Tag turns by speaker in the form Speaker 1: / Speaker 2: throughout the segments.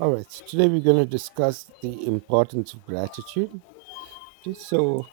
Speaker 1: All right, so today we're going to discuss the importance of gratitude. Okay. So,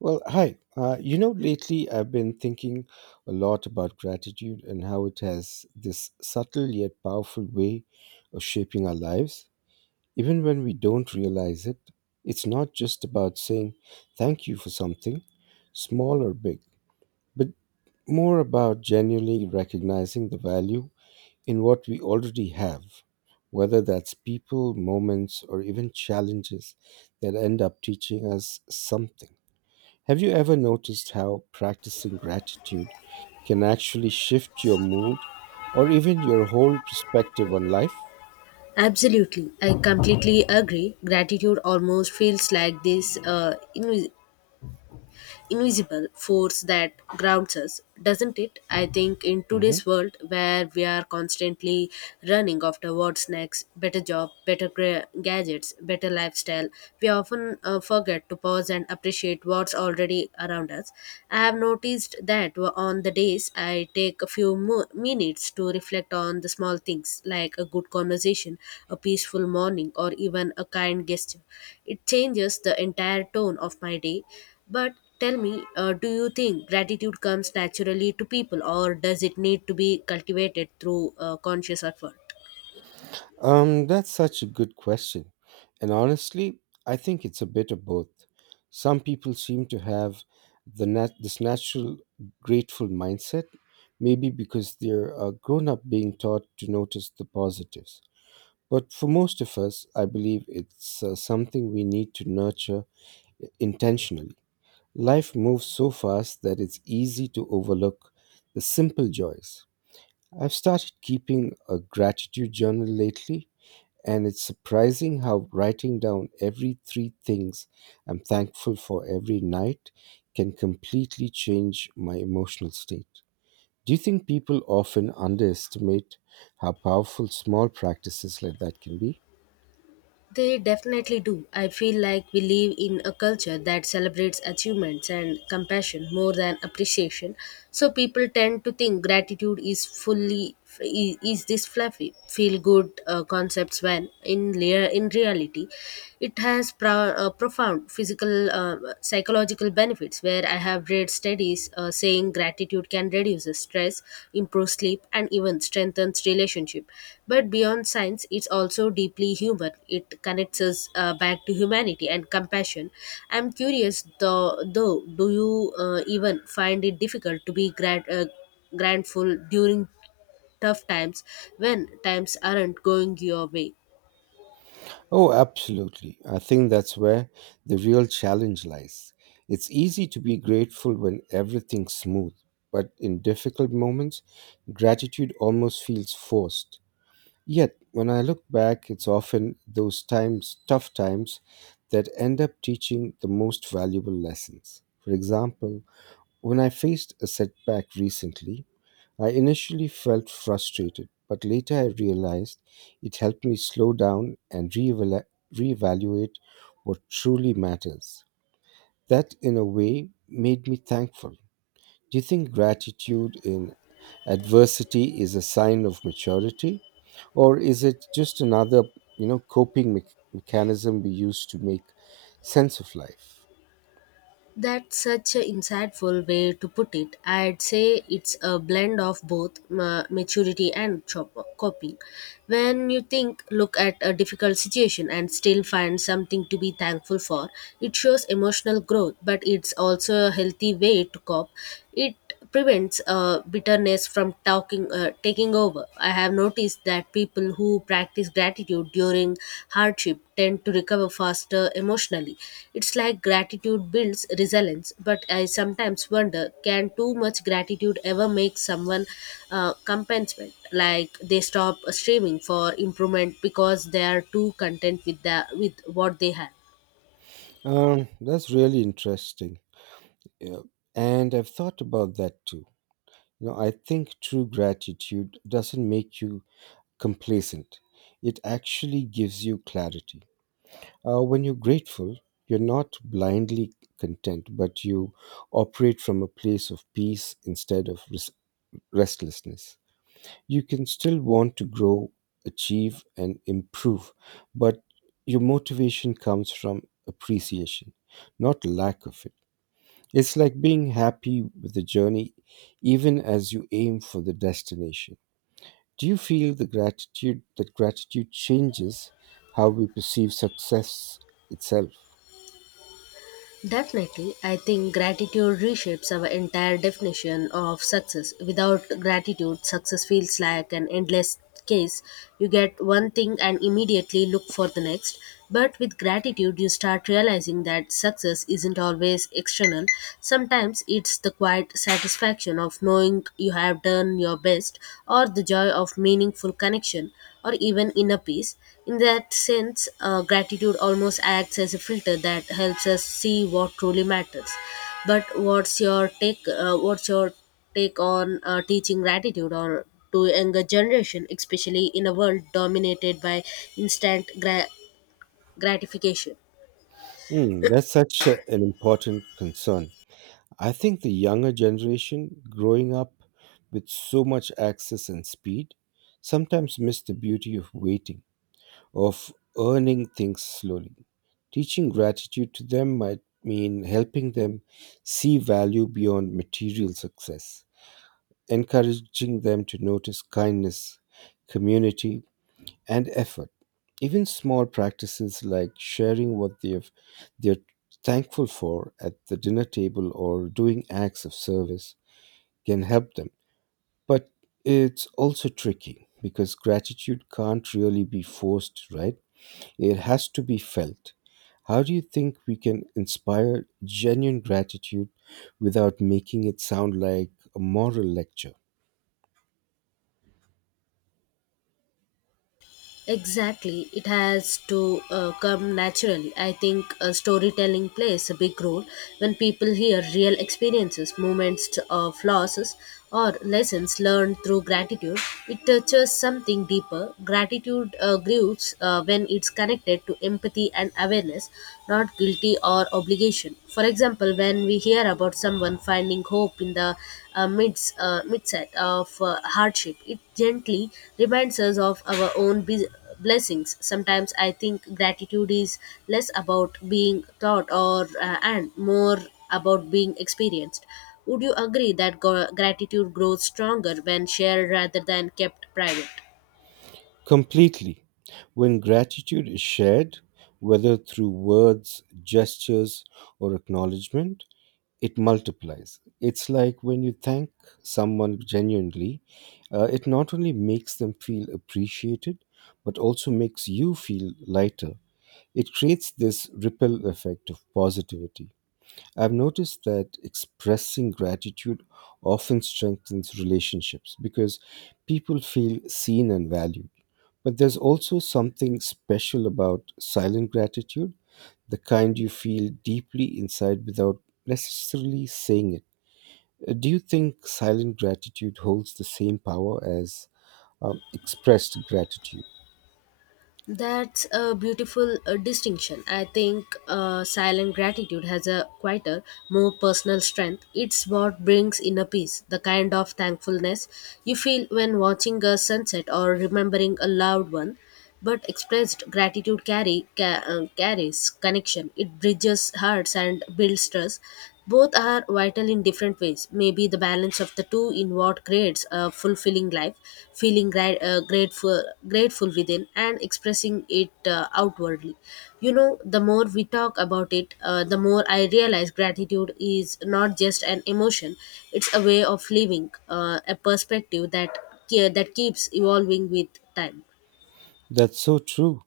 Speaker 1: well, hi. Lately I've been thinking a lot about gratitude and how it has this subtle yet powerful way of shaping our lives. Even when we don't realize it, it's not just about saying thank you for something, small or big, but more about genuinely recognizing the value in what we already have, whether that's people, moments, or even challenges that end up teaching us something. Have you ever noticed how practicing gratitude can actually shift your mood or even your whole perspective on life?
Speaker 2: Absolutely, I completely agree. Gratitude almost feels like this invisible force that grounds us, doesn't it? I think in
Speaker 1: Mhm.
Speaker 2: today's world where we are constantly running after what's next, better job, gadgets, better lifestyle, we often forget to pause and appreciate what's already around us. I have noticed that on the days I take a few minutes to reflect on the small things like a good conversation, a peaceful morning, or even a kind gesture. It changes the entire tone of my day. But tell me, do you think gratitude comes naturally to people or does it need to be cultivated through conscious effort?
Speaker 1: That's such a good question. And honestly, I think it's a bit of both. Some people seem to have this natural grateful mindset, maybe because they're grown up being taught to notice the positives. But for most of us, I believe it's something we need to nurture intentionally. Life moves so fast that it's easy to overlook the simple joys. I've started keeping a gratitude journal lately, and it's surprising how writing down every three things I'm thankful for every night can completely change my emotional state. Do you think people often underestimate how powerful small practices like that can be?
Speaker 2: They definitely do. I feel like we live in a culture that celebrates achievements and compassion more than appreciation. So people tend to think gratitude is is this fluffy feel good concepts when in reality it has profound physical psychological benefits where I have read studies saying gratitude can reduce stress, improve sleep, and even strengthens relationship. But beyond science, it's also deeply human. It connects us back to humanity and compassion. I'm curious, though, do you even find it difficult to be grateful during tough times when times aren't going your way?
Speaker 1: Oh, absolutely. I think that's where the real challenge lies. It's easy to be grateful when everything's smooth, but in difficult moments, gratitude almost feels forced. Yet, when I look back, it's often those times, tough times, that end up teaching the most valuable lessons. For example, when I faced a setback recently, I initially felt frustrated, but later I realized it helped me slow down and reevaluate what truly matters. That, in a way, made me thankful. Do you think gratitude in adversity is a sign of maturity, or is it just another, you know, coping mechanism we use to make sense of life?
Speaker 2: That's such an insightful way to put it. I'd say it's a blend of both maturity and coping. When you look at a difficult situation and still find something to be thankful for, it shows emotional growth, but it's also a healthy way to cope. It prevents bitterness from taking over. I have noticed that people who practice gratitude during hardship tend to recover faster emotionally. It's like gratitude builds resilience, but I sometimes wonder can too much gratitude ever make someone compensate? Like they stop striving for improvement because they are too content with what they have.
Speaker 1: That's really interesting, yeah. And I've thought about that too. You know, I think true gratitude doesn't make you complacent, it actually gives you clarity. When you're grateful, you're not blindly content, but you operate from a place of peace instead of restlessness. You can still want to grow, achieve, and improve, but your motivation comes from appreciation, not lack of it. It's like being happy with the journey even as you aim for the destination. Do you feel the gratitude that gratitude changes how we perceive success itself?
Speaker 2: Definitely, I think gratitude reshapes our entire definition of success. Without gratitude, success feels like an endless case. You get one thing and immediately look for the next. But with gratitude, you start realizing that success isn't always external. Sometimes it's the quiet satisfaction of knowing you have done your best or the joy of meaningful connection or even inner peace. In that sense, gratitude almost acts as a filter that helps us see what truly matters. But what's your take? What's your take on teaching gratitude or to younger generation, especially in a world dominated by instant gra- gratification?
Speaker 1: Hmm, that's an important concern. I think the younger generation growing up with so much access and speed sometimes miss the beauty of waiting, of earning things slowly. Teaching gratitude to them might mean helping them see value beyond material success, encouraging them to notice kindness, community, and effort. Even small practices like sharing what they're thankful for at the dinner table or doing acts of service can help them. But it's also tricky because gratitude can't really be forced, right? It has to be felt. How do you think we can inspire genuine gratitude without making it sound like a moral lecture?
Speaker 2: Exactly, it has to come naturally. I think storytelling plays a big role when people hear real experiences, moments of losses, or lessons learned through gratitude. It touches something deeper. Gratitude grows when it's connected to empathy and awareness, not guilty or obligation. For example, when we hear about someone finding hope in the midset of hardship, it gently reminds us of our own blessings. Sometimes I think gratitude is less about being taught or and more about being experienced. Would you agree that gratitude grows stronger when shared rather than kept private?
Speaker 1: Completely. When gratitude is shared, whether through words, gestures, or acknowledgement, it multiplies. It's like when you thank someone genuinely, it not only makes them feel appreciated, but also makes you feel lighter. It creates this ripple effect of positivity. I've noticed that expressing gratitude often strengthens relationships because people feel seen and valued. But there's also something special about silent gratitude, the kind you feel deeply inside without necessarily saying it. Do you think silent gratitude holds the same power as expressed gratitude?
Speaker 2: That's a beautiful distinction. I think silent gratitude has a quieter, more personal strength. It's what brings inner peace, the kind of thankfulness you feel when watching a sunset or remembering a loved one. But expressed gratitude carries connection. It bridges hearts and builds trust. Both are vital in different ways. Maybe the balance of the two in what creates a fulfilling life, feeling grateful within, and expressing it outwardly. You know, the more we talk about it, the more I realize gratitude is not just an emotion; it's a way of living, a perspective that that keeps evolving with time.
Speaker 1: That's so true.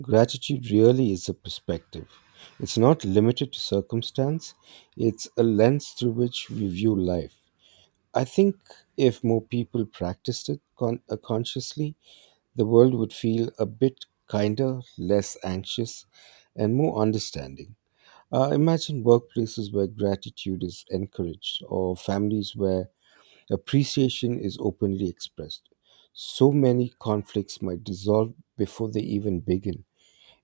Speaker 1: Gratitude really is a perspective. It's not limited to circumstance, it's a lens through which we view life. I think if more people practiced it consciously, the world would feel a bit kinder, less anxious, and more understanding. Imagine workplaces where gratitude is encouraged, or families where appreciation is openly expressed. So many conflicts might dissolve before they even begin.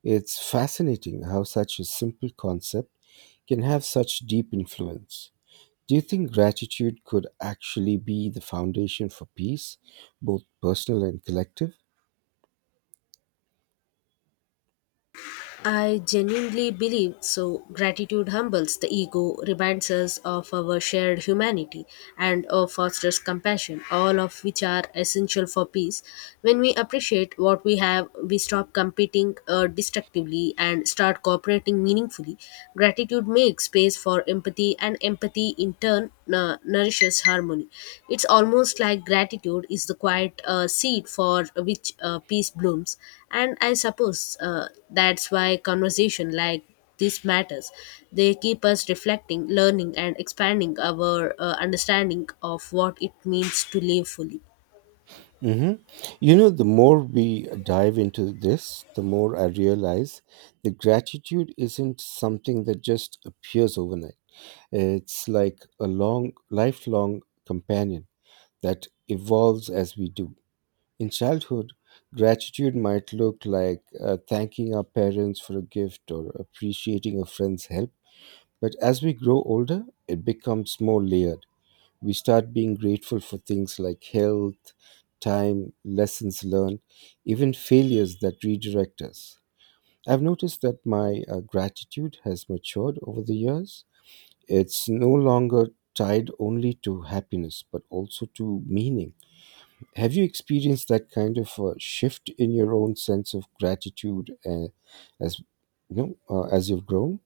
Speaker 1: It's fascinating how such a simple concept can have such deep influence. Do you think gratitude could actually be the foundation for peace, both personal and collective?
Speaker 2: I genuinely believe so. Gratitude humbles the ego, reminds us of our shared humanity, and fosters compassion, all of which are essential for peace. When we appreciate what we have, we stop competing destructively and start cooperating meaningfully. Gratitude makes space for empathy, and empathy in turn nourishes harmony. It's almost like gratitude is the quiet seed for which peace blooms. And I suppose that's why conversation like this matters. They keep us reflecting, learning, and expanding our understanding of what it means to live fully.
Speaker 1: Hmm. You know, the more we dive into this, the more I realize that gratitude isn't something that just appears overnight. It's like a long, lifelong companion that evolves as we do. In childhood, gratitude might look like thanking our parents for a gift or appreciating a friend's help. But as we grow older, it becomes more layered. We start being grateful for things like health, time, lessons learned, even failures that redirect us. I've noticed that my gratitude has matured over the years. It's no longer tied only to happiness, but also to meaning. Have you experienced that kind of shift in your own sense of gratitude, as as you've grown?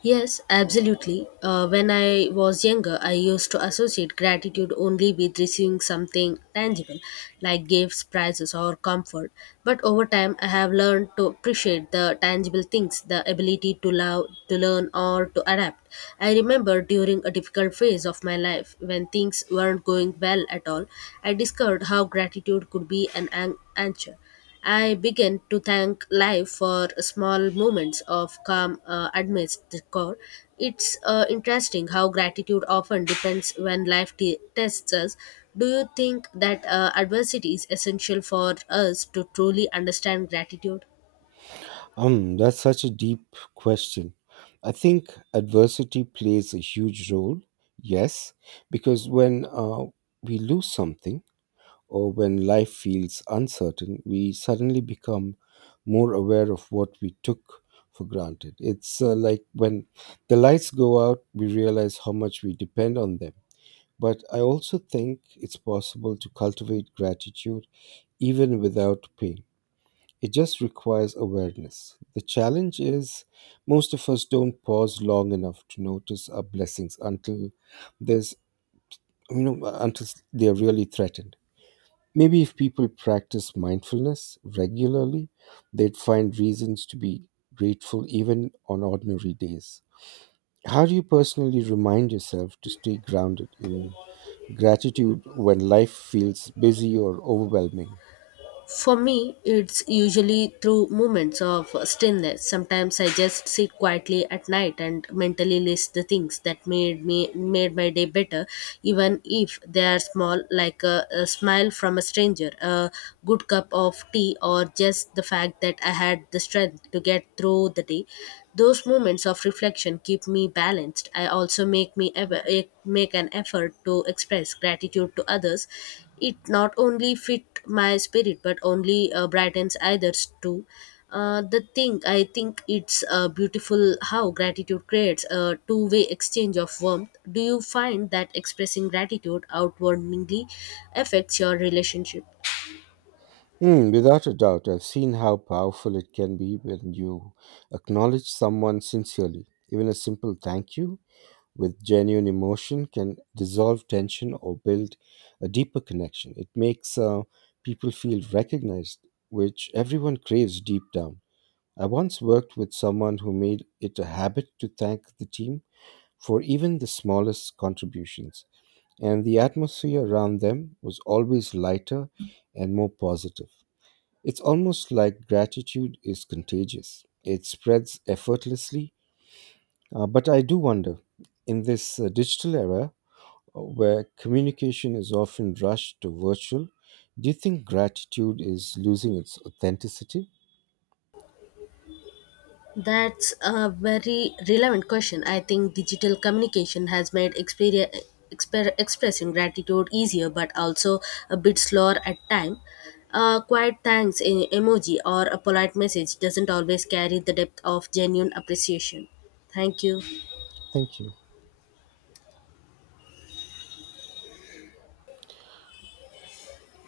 Speaker 2: Yes, absolutely. When I was younger, I used to associate gratitude only with receiving something tangible, like gifts, prizes, or comfort. But over time, I have learned to appreciate the tangible things, the ability to love, to learn, or to adapt. I remember during a difficult phase of my life, when things weren't going well at all, I discovered how gratitude could be answer. I began to thank life for small moments of calm amidst the core. It's interesting how gratitude often depends when life tests us. Do you think that adversity is essential for us to truly understand gratitude?
Speaker 1: That's such a deep question. I think adversity plays a huge role. Yes, because when we lose something, or when life feels uncertain, we suddenly become more aware of what we took for granted. It's like when the lights go out, we realize how much we depend on them. But I also think it's possible to cultivate gratitude even without pain. It just requires awareness. The challenge is most of us don't pause long enough to notice our blessings until there's you know until they're really threatened. Maybe if people practice mindfulness regularly, they'd find reasons to be grateful even on ordinary days. How do you personally remind yourself to stay grounded in gratitude when life feels busy or overwhelming?
Speaker 2: For me, it's usually through moments of stillness. Sometimes I just sit quietly at night and mentally list the things that made my day better, even if they are small, like a smile from a stranger, a good cup of tea, or just the fact that I had the strength to get through the day. Those moments of reflection keep me balanced. I also make me ever make an effort to express gratitude to others it not only fit my spirit but only brightens others too. The thing I think it's beautiful how gratitude creates a two-way exchange of warmth. Do you find that expressing gratitude outwardly affects your relationship?
Speaker 1: Hmm, without a doubt, I've seen how powerful it can be when you acknowledge someone sincerely. Even a simple thank you with genuine emotion can dissolve tension or build a deeper connection. It makes people feel recognized, which everyone craves deep down. I once worked with someone who made it a habit to thank the team for even the smallest contributions, and the atmosphere around them was always lighter and more positive. It's almost like gratitude is contagious, it spreads effortlessly. But I do wonder, in this digital era, where communication is often rushed to virtual, do you think gratitude is losing its authenticity?
Speaker 2: That's a very relevant question. I think digital communication has made expressing gratitude easier, but also a bit slower at time. A quiet thanks in emoji or a polite message doesn't always carry the depth of genuine appreciation. Thank you.
Speaker 1: Thank you.